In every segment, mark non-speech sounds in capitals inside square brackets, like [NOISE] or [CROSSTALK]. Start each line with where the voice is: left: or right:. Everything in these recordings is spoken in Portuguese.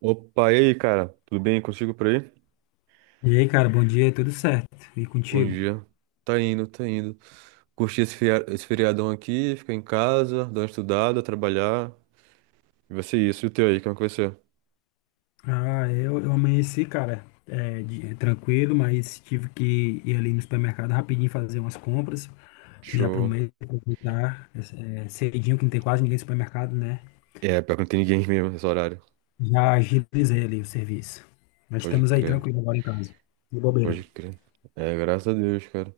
right: Opa, e aí, cara? Tudo bem contigo por aí?
left: E aí, cara, bom dia, tudo certo? E
right: Bom
left: contigo?
right: dia. Tá indo, tá indo. Curti esse feriadão aqui, ficar em casa, dar uma estudada, trabalhar. E vai ser isso. E o teu aí, como é que vai ser?
left: Ah, eu amanheci, cara, tranquilo, mas tive que ir ali no supermercado rapidinho fazer umas compras, já pro
right: Show.
left: mês aproveitar, cedinho, que não tem quase ninguém no supermercado, né?
right: É, pior que não tem ninguém mesmo nesse horário.
left: Já agilizei ali o serviço. Mas
right: Pode
left: estamos aí
right: crer,
left: tranquilo agora em casa, de
right: pode
left: bobeira.
right: crer. É, graças a Deus, cara.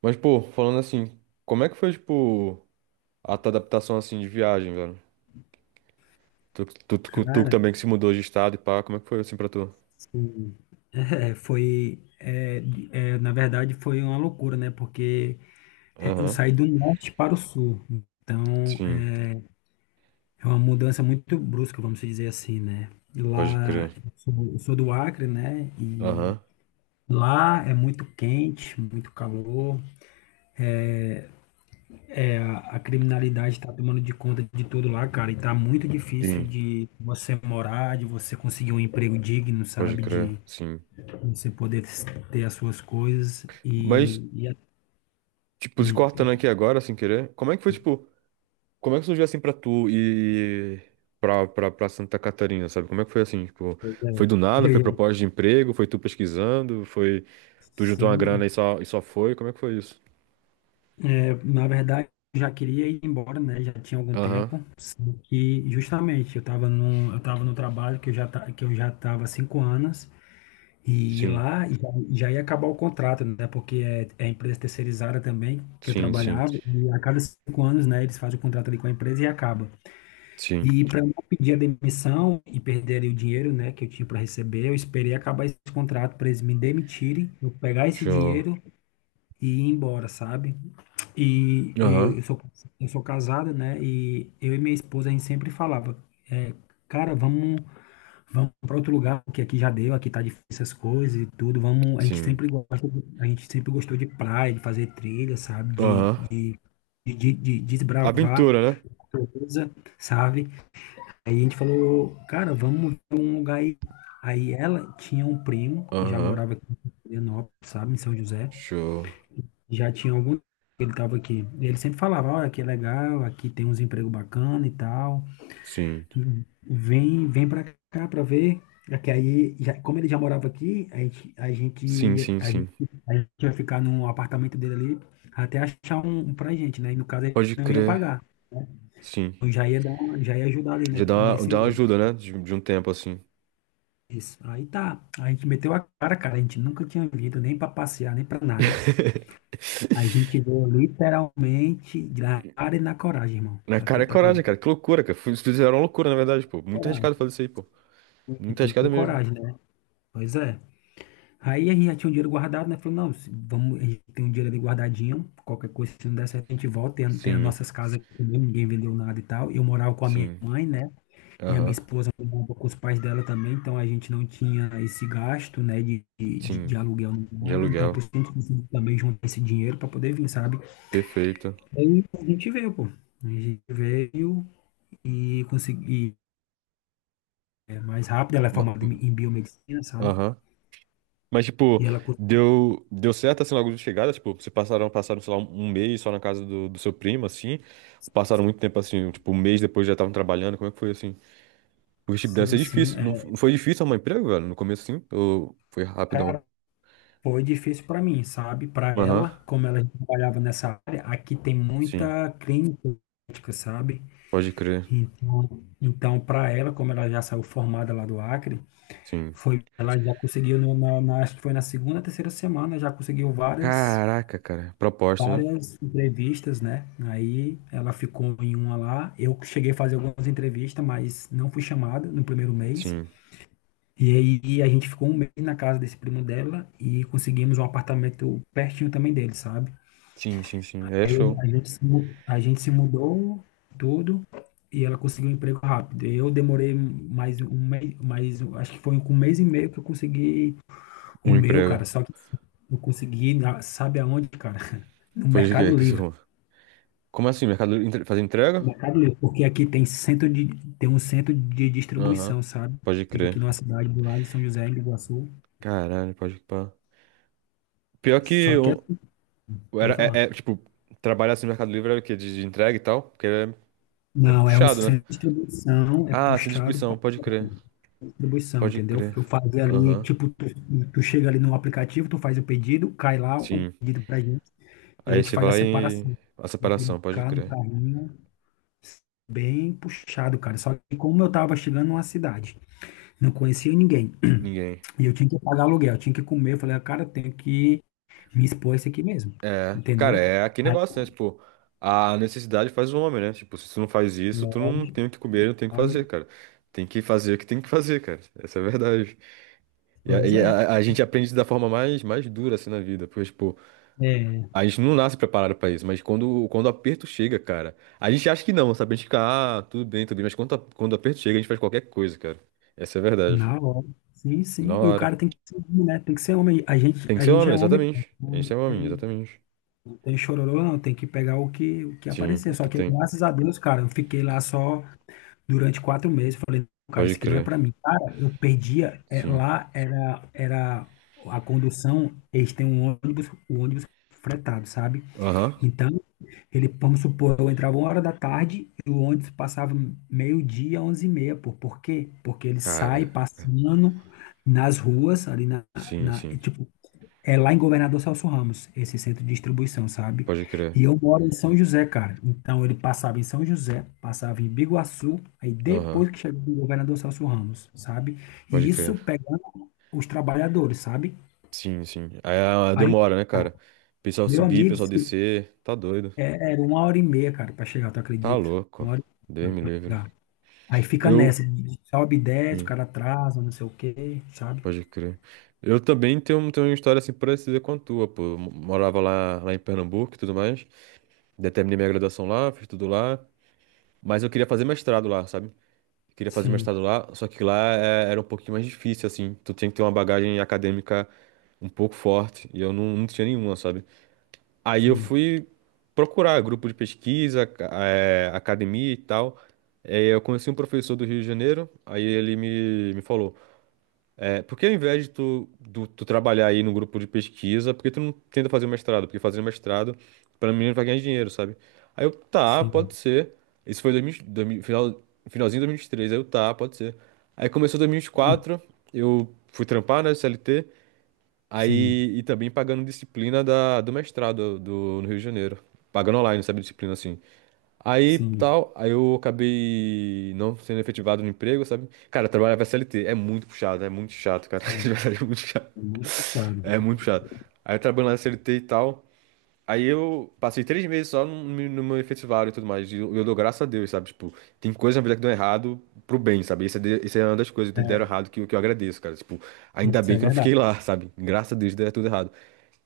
right: Mas, pô, falando assim, como é que foi, tipo, a tua adaptação, assim, de viagem, velho? Tu que
left: Cara,
right: também que se mudou de estado e pá, como é que foi, assim, pra tu?
left: assim, é, foi, é, na verdade foi uma loucura, né? Porque eu
right: Aham,
left: saí do norte para o sul, então
right: sim,
left: é uma mudança muito brusca, vamos dizer assim, né?
right: pode
left: Lá,
right: crer.
left: eu sou do Acre, né? E
right: Aham.
left: lá é muito quente, muito calor. A criminalidade está tomando de conta de tudo lá, cara. E tá muito difícil de você morar, de você conseguir um emprego digno,
right: Pode
left: sabe?
right: crer,
left: De
right: sim.
left: você poder ter as suas coisas.
right: Mas,
left: E, a-
right: tipo, se
left: hum,
right: cortando
left: e-
right: aqui agora, sem querer, como é que foi, tipo, como é que surgiu assim pra tu e pra Santa Catarina, sabe? Como é que foi assim, tipo,
left: Pois é.
right: foi
left: [LAUGHS]
right: do nada,
left: Eu
right: foi
left: ia-
right: proposta de emprego, foi tu pesquisando, foi, tu juntou uma
left: Sim,
right: grana e só foi, como é que foi isso?
left: é, na verdade, eu já queria ir embora, né? Já tinha algum
right: Aham,
left: tempo. E justamente, eu tava no trabalho que eu já estava há 5 anos. E
right: sim,
left: lá já ia acabar o contrato, né? Porque é empresa terceirizada também, que eu
right: sim, sim,
left: trabalhava. E a cada 5 anos, né, eles fazem o contrato ali com a empresa e acaba.
right: sim,
left: E para não pedir a demissão e perder ali o dinheiro, né, que eu tinha para receber, eu esperei acabar esse contrato para eles me demitirem, eu pegar esse
right: show.
left: dinheiro e ir embora, sabe? E eu,
right: Aham,
left: eu sou, eu sou casado, né? E eu e minha esposa, a gente sempre falava, é, cara, vamos para outro lugar, porque aqui já deu, aqui tá difícil essas coisas e tudo. Vamos,
right: sim,
left: a gente sempre gostou de praia, de fazer trilha, sabe? De,
right: aham.
left: de, de, de desbravar
right: Aventura, né?
left: coisa, sabe? Aí a gente falou, cara, vamos pra um lugar aí. Aí ela tinha um primo que já
right: Aham,
left: morava aqui em Florianópolis, sabe, em São José.
right: show,
left: Já tinha algum tempo que ele estava aqui. E ele sempre falava, olha, aqui é legal, aqui tem uns empregos bacana e tal.
right: sim,
left: Vem, vem para cá para ver. É que aí, como ele já morava aqui,
right: sim, sim, sim,
left: a gente ia ficar no apartamento dele ali até achar um pra gente, né? E no caso ele
right: pode
left: não ia
right: crer,
left: pagar.
right: sim.
left: Eu já ia dar, já ia ajudar ali né,
right: Já dá uma,
left: nesse
right: dá uma
left: meio.
right: ajuda, né? De um tempo assim.
left: Isso. Aí tá. A gente meteu a cara, cara. A gente nunca tinha vindo nem para passear, nem para nada. A gente
right: [LAUGHS]
left: voa literalmente na cara e na coragem, irmão.
right: Na cara é
left: Tu
right: coragem,
left: acredita?
right: cara. Que loucura, cara. Fizeram uma loucura, na verdade, pô. Muito
left: Coragem.
right: arriscado fazer isso aí, pô. Muito
left: Tem que ter
right: arriscado mesmo.
left: coragem, né? Pois é. Aí a gente já tinha um dinheiro guardado, né? Falou, não, vamos, a gente tem um dinheiro ali guardadinho. Qualquer coisa, se não der certo, a gente volta. Tem as
right: Sim,
left: nossas casas aqui mesmo, ninguém vendeu nada e tal. Eu morava com a minha
right: sim.
left: mãe, né? E a minha
right: Aham.
left: esposa morava com os pais dela também. Então a gente não tinha esse gasto, né? De, de, de
right: Sim.
left: de aluguel, nem
right: De
left: nada. Então
right: aluguel.
left: por isso que a gente conseguiu também juntar esse dinheiro para poder vir, sabe?
right: Perfeito.
left: Aí a gente veio, pô. A gente veio, e consegui mais rápido. Ela é
right: Ma-
left: formada em biomedicina, sabe?
right: Aham. Mas, tipo,
left: E ela conseguiu,
right: deu certo assim logo de chegada? Tipo, vocês passaram, sei lá, um mês só na casa do seu primo, assim? Passaram muito tempo assim, tipo, um mês depois já estavam trabalhando. Como é que foi assim? Porque, tipo, deve
left: sim,
right: ser
left: sim.
right: difícil. Não foi difícil arrumar emprego, velho? No começo, assim? Ou foi rapidão?
left: Cara, foi difícil para mim, sabe? Para
right: Aham,
left: ela, como ela trabalhava nessa área, aqui tem
right: sim,
left: muita clínica, médica, sabe?
right: pode crer,
left: Então, então para ela, como ela já saiu formada lá do Acre,
right: sim.
left: ela já conseguiu, no, na, na- acho que foi na segunda, terceira semana, já conseguiu
right: Caraca, cara, proposta, né?
left: várias entrevistas, né? Aí ela ficou em uma lá. Eu cheguei a fazer algumas entrevistas, mas não fui chamada no primeiro mês.
right: Sim,
left: E aí a gente ficou um mês na casa desse primo dela e conseguimos um apartamento pertinho também dele, sabe?
right: sim, sim, sim, aí é show.
left: A gente se mudou tudo e ela conseguiu um emprego rápido. Eu demorei mais um mês, acho que foi com um mês e meio que eu consegui o
right: Um
left: meu,
right: emprego.
left: cara. Só que eu consegui, sabe aonde, cara? No
right: Foi de quê?
left: Mercado Livre.
right: Como assim, fazer entrega?
left: Mercado Livre, porque aqui tem tem um centro de
right: Aham,
left: distribuição, sabe?
right: pode
left: Fica aqui
right: crer.
left: numa cidade do lado de São José, em Iguaçu.
right: Caralho, pode pá. Pior que
left: Só que é, Pode
right: era,
left: falar.
right: tipo, trabalhar assim no Mercado Livre era o quê? De entrega e tal? Porque é
left: Não, é um
right: puxado, né?
left: centro de distribuição, é
right: Ah, sem
left: puxado
right: distribuição,
left: para
right: pode crer,
left: distribuição,
right: pode
left: entendeu?
right: crer.
left: Eu fazia ali,
right: Aham,
left: tipo, tu chega ali no aplicativo, tu faz o pedido, cai lá o
right: sim.
left: pedido pra gente, e a
right: Aí
left: gente
right: você vai
left: faz a
right: lá e...
left: separação.
right: A
left: Tem que
right: separação, pode
left: ficar no
right: crer.
left: carrinho, bem puxado, cara. Só que como eu tava chegando numa cidade, não conhecia ninguém.
right: Ninguém.
left: E eu tinha que pagar aluguel, tinha que comer. Eu falei, "Ah, cara, eu tenho que me expor a isso aqui mesmo.
right: É,
left: Entendeu?
right: cara, é aquele
left: Aí,
right: negócio, né? Tipo, a necessidade faz o homem, né? Tipo, se tu não faz isso, tu não
left: lógico,
right: tem o que comer, não tem o que fazer,
left: lógico.
right: cara. Tem que fazer o que tem que fazer, cara. Essa é a verdade.
left: Pois é.
right: A gente aprende da forma mais dura, assim, na vida. Porque, tipo,
left: É,
right: a gente não nasce preparado pra isso, mas quando o aperto chega, cara, a gente acha que não, sabe? A gente fica, ah, tudo bem, mas quando o aperto chega, a gente faz qualquer coisa, cara. Essa é a verdade.
left: na hora. Sim,
right: Na
left: sim. E o
right: hora.
left: cara tem que ser homem, né? Tem que ser homem. A gente,
right: Tem que
left: a
right: ser
left: gente
right: homem,
left: é homem, pô.
right: exatamente. A
left: Não
right: gente é homem,
left: tem,
right: exatamente.
left: não tem chororô, não. Tem que pegar o que
right: Sim,
left: aparecer.
right: o
left: Só
right: que
left: que,
right: tem.
left: graças a Deus, cara, eu fiquei lá só durante 4 meses. Falei, "Não, cara, isso
right: Pode
left: aqui não é
right: crer.
left: pra mim. Cara, eu perdia.
right: Sim.
left: Lá era a condução. Eles têm um ônibus, o ônibus fretado, sabe?
right: Aham.
left: Então, vamos supor, eu entrava 1 hora da tarde e o ônibus passava meio-dia, 11h30, pô. Por quê? Porque ele
right: Cara,
left: sai passando nas ruas, ali
right: sim,
left: e,
right: sim.
left: tipo, é lá em Governador Celso Ramos, esse centro de distribuição, sabe?
right: Pode crer.
left: E eu moro em São José, cara. Então, ele passava em São José, passava em Biguaçu, aí
right: Aham,
left: depois que chegou o Governador Celso Ramos, sabe?
right: pode
left: E
right: crer.
left: isso pegando os trabalhadores, sabe?
right: Sim, sim. Aí ah,
left: Aí,
right: demora, né, cara? Pessoal
left: meu
right: subir,
left: amigo,
right: pessoal descer. Tá doido.
left: é, era 1 hora e meia, cara, pra chegar, tu
right: Tá
left: acredita?
right: louco.
left: Uma hora e
right: Deus
left: meia, cara,
right: me
left: pra
right: livre.
left: chegar. Aí fica
right: Eu.
left: nessa, de sobe e desce, o
right: Sim,
left: cara atrasa, não sei o quê, sabe?
right: pode crer. Eu também tenho, tenho uma história assim parecida com a tua, pô. Morava lá em Pernambuco e tudo mais. Daí terminei minha graduação lá, fiz tudo lá. Mas eu queria fazer mestrado lá, sabe? Eu queria fazer
left: Sim,
right: mestrado lá, só que era um pouquinho mais difícil, assim. Tu tinha que ter uma bagagem acadêmica um pouco forte, e eu não, não tinha nenhuma, sabe? Aí eu
left: sim,
right: fui procurar grupo de pesquisa, academia e tal. Aí eu conheci um professor do Rio de Janeiro, aí ele me falou. É, porque ao invés de tu trabalhar aí no grupo de pesquisa, porque tu não tenta fazer o mestrado? Porque fazendo mestrado, para mim, não vai ganhar dinheiro, sabe? Aí eu, tá, pode
left: sim,
right: ser. Isso foi 2000, finalzinho de 2023, aí eu, tá, pode ser. Aí começou
left: hum,
right: 2024, eu fui trampar, né, CLT,
left: sim,
right: aí, e também pagando disciplina do mestrado no Rio de Janeiro. Pagando online, sabe, disciplina assim. Aí,
left: sim.
right: tal, aí eu acabei não sendo efetivado no emprego, sabe? Cara, trabalhar pra CLT é muito puxado, é muito chato, cara. [LAUGHS] De
left: É,
right: verdade, é muito chato.
left: é muito complicado.
right: É muito puxado. Aí eu trabalhando na CLT e tal. Aí eu passei 3 meses só no meu efetivado e tudo mais. E eu dou graças a Deus, sabe? Tipo, tem coisas na vida que dão errado pro bem, sabe? Isso é uma das coisas que deram errado que, que eu agradeço, cara. Tipo, ainda
left: Isso
right: bem
left: é
right: que eu não fiquei
left: verdade.
right: lá, sabe? Graças a Deus deu tudo errado.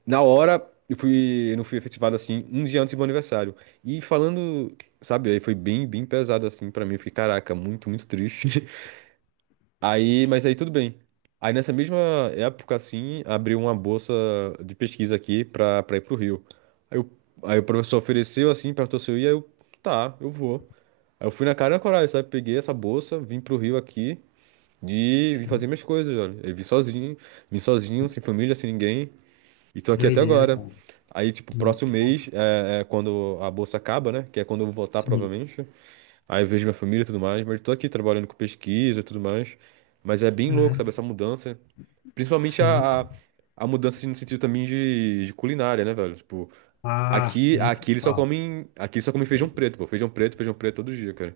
right: Na hora, eu fui, eu não fui efetivado assim, um dia antes do meu aniversário. E falando, sabe, aí foi bem, bem pesado assim pra mim. Eu fiquei, caraca, muito, muito triste. [LAUGHS] Aí, mas aí tudo bem. Aí nessa mesma época, assim, abriu uma bolsa de pesquisa aqui pra ir pro Rio. Aí, o aí o professor ofereceu, assim, perguntou se eu ia, eu, tá, eu vou. Aí eu fui na cara e na coragem, sabe? Peguei essa bolsa, vim pro Rio aqui e vim fazer
left: Sim.
right: minhas coisas, olha. Eu vim sozinho, sem família, sem ninguém. E tô
left: Que
right: aqui até
left: doideira,
right: agora.
left: cara.
right: Aí, tipo, próximo
left: Então,
right: mês é, é quando a bolsa acaba, né? Que é quando eu vou voltar,
left: sim,
right: provavelmente. Aí eu vejo minha família e tudo mais. Mas eu tô aqui trabalhando com pesquisa e tudo mais. Mas é bem louco,
left: é,
right: sabe? Essa mudança. Principalmente
left: sim.
right: a mudança assim, no sentido também de culinária, né, velho? Tipo,
left: Ah, nem se fala.
right: aqui eles só comem feijão preto, pô. Feijão preto todo dia, cara.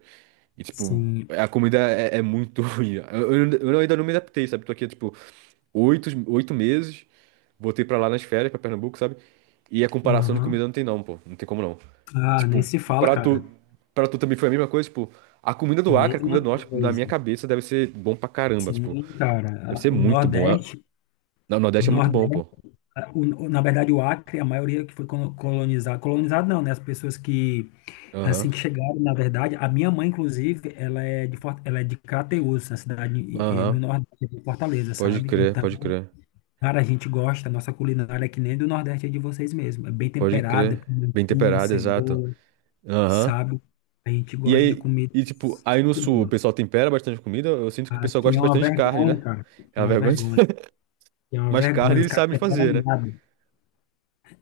right: E, tipo,
left: Sim,
right: a comida é, é muito [LAUGHS] ruim. Eu ainda não me adaptei, sabe? Tô aqui, há, tipo, 8 meses. Voltei pra lá nas férias, pra Pernambuco, sabe? E a comparação de
left: aham.
right: comida não tem não, pô. Não tem como não.
left: Ah, nem
right: Tipo,
left: se fala,
right: pra
left: cara.
right: tu, pra tu também foi a mesma coisa, tipo, a comida do Acre, a comida
left: Mesma
right: do Norte, na minha
left: coisa.
right: cabeça, deve ser bom pra caramba, tipo,
left: Sim,
right: deve
left: cara.
right: ser
left: Ah, o
right: muito bom.
left: Nordeste.
right: No
left: O
right: Nordeste é muito bom,
left: Nordeste,
right: pô.
left: ah, na verdade, o Acre, a maioria que foi colonizado, colonizado não, né? As pessoas que,
right: Aham,
left: assim que chegaram, na verdade, a minha mãe, inclusive, ela é de Crateús, na cidade no
right: aham.
left: Nordeste de Fortaleza,
right: Pode
left: sabe?
right: crer,
left: Então,
right: pode crer.
left: cara, a nossa culinária é que nem do Nordeste é de vocês mesmo. É bem
right: Pode
left: temperada,
right: crer. Bem
left: pimentinha,
right: temperado, exato.
left: cebola,
right: Aham.
left: sabe? A gente
right: E
left: gosta de
right: aí,
left: comida
right: e tipo, aí no Sul o
left: crua.
right: pessoal tempera bastante comida, eu sinto que o pessoal
left: Aqui
right: gosta
left: é uma
right: bastante de carne,
left: vergonha,
right: né?
left: cara. É
right: É uma
left: uma
right: vergonha.
left: vergonha.
right: [LAUGHS]
left: É uma
right: Mas carne
left: vergonha, os
right: eles
left: caras
right: sabem
left: temperam
right: fazer, né?
left: nada.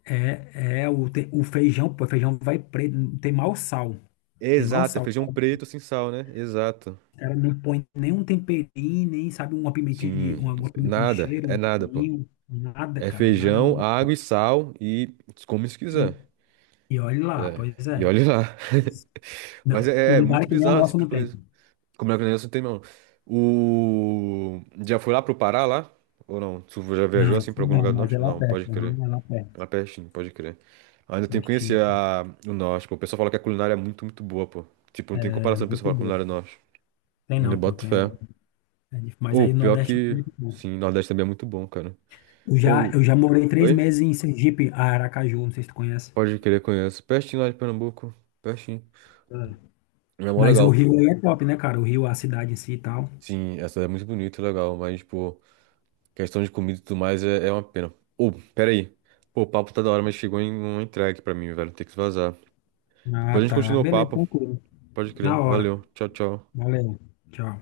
left: É, o feijão, pô, o feijão vai preto, não tem mau sal, tem mau
right: Exato, é
left: sal.
right: feijão preto sem sal, né? Exato.
left: O cara não põe nenhum temperinho, nem sabe uma pimentinha de
right: Sim,
left: uma pimentinha de
right: nada,
left: cheiro,
right: é
left: um
right: nada, pô.
left: cominho, nada,
right: É
left: cara, nada.
right: feijão,
left: Nada.
right: água e sal e come se
left: E,
right: quiser.
left: e olha lá,
right: É,
left: pois
right: e
left: é.
right: olhe lá. [LAUGHS] Mas
left: Não,
right: é
left: culinária
right: muito
left: que nem o
right: bizarro esse
left: nosso
right: tipo de
left: não tem.
right: coisa. Como é que o negócio não tem, não? O... Já foi lá pro Pará, lá? Ou não? Tu já viajou
left: Não,
right: assim
left: assim
right: pra algum
left: não,
right: lugar do
left: mas é
right: norte?
left: lá
right: Não, pode
left: perto,
right: crer.
left: aham, é lá perto,
right: Lá pertinho, pode crer. Ainda tem que conhecer
left: pertinho,
right: a... o norte, pô. O pessoal fala que a culinária é muito, muito boa, pô. Tipo, não tem
left: é
right: comparação com o
left: muito
right: pessoal que fala
left: bom.
right: culinária do norte.
left: Tem
right: Eu
left: não, pô,
right: boto
left: tem,
right: fé.
left: mas
right: Ou
left: aí no
right: pior
left: Nordeste é
right: que.
left: muito bom.
right: Sim, Nordeste também é muito bom, cara.
left: Eu já,
right: Ou.
left: eu já morei três
right: Oi?
left: meses em Sergipe, Aracaju, não sei se tu conhece.
right: Pode querer conheço. Pertinho lá de Pernambuco. Pertinho. É mó
left: Mas o
right: legal.
left: Rio aí é top, né, cara? O Rio, a cidade em si e tal.
right: Sim, essa é muito bonita, legal. Mas, pô, questão de comida e tudo mais é uma pena. Ou, pera aí. Pô, o papo tá da hora, mas chegou em uma entrega pra mim, velho. Tem que vazar.
left: Ah,
right: Depois a gente
left: tá.
right: continua o
left: Beleza,
right: papo.
left: tranquilo.
right: Pode crer.
left: Na hora.
right: Valeu. Tchau, tchau.
left: Valeu. Tchau.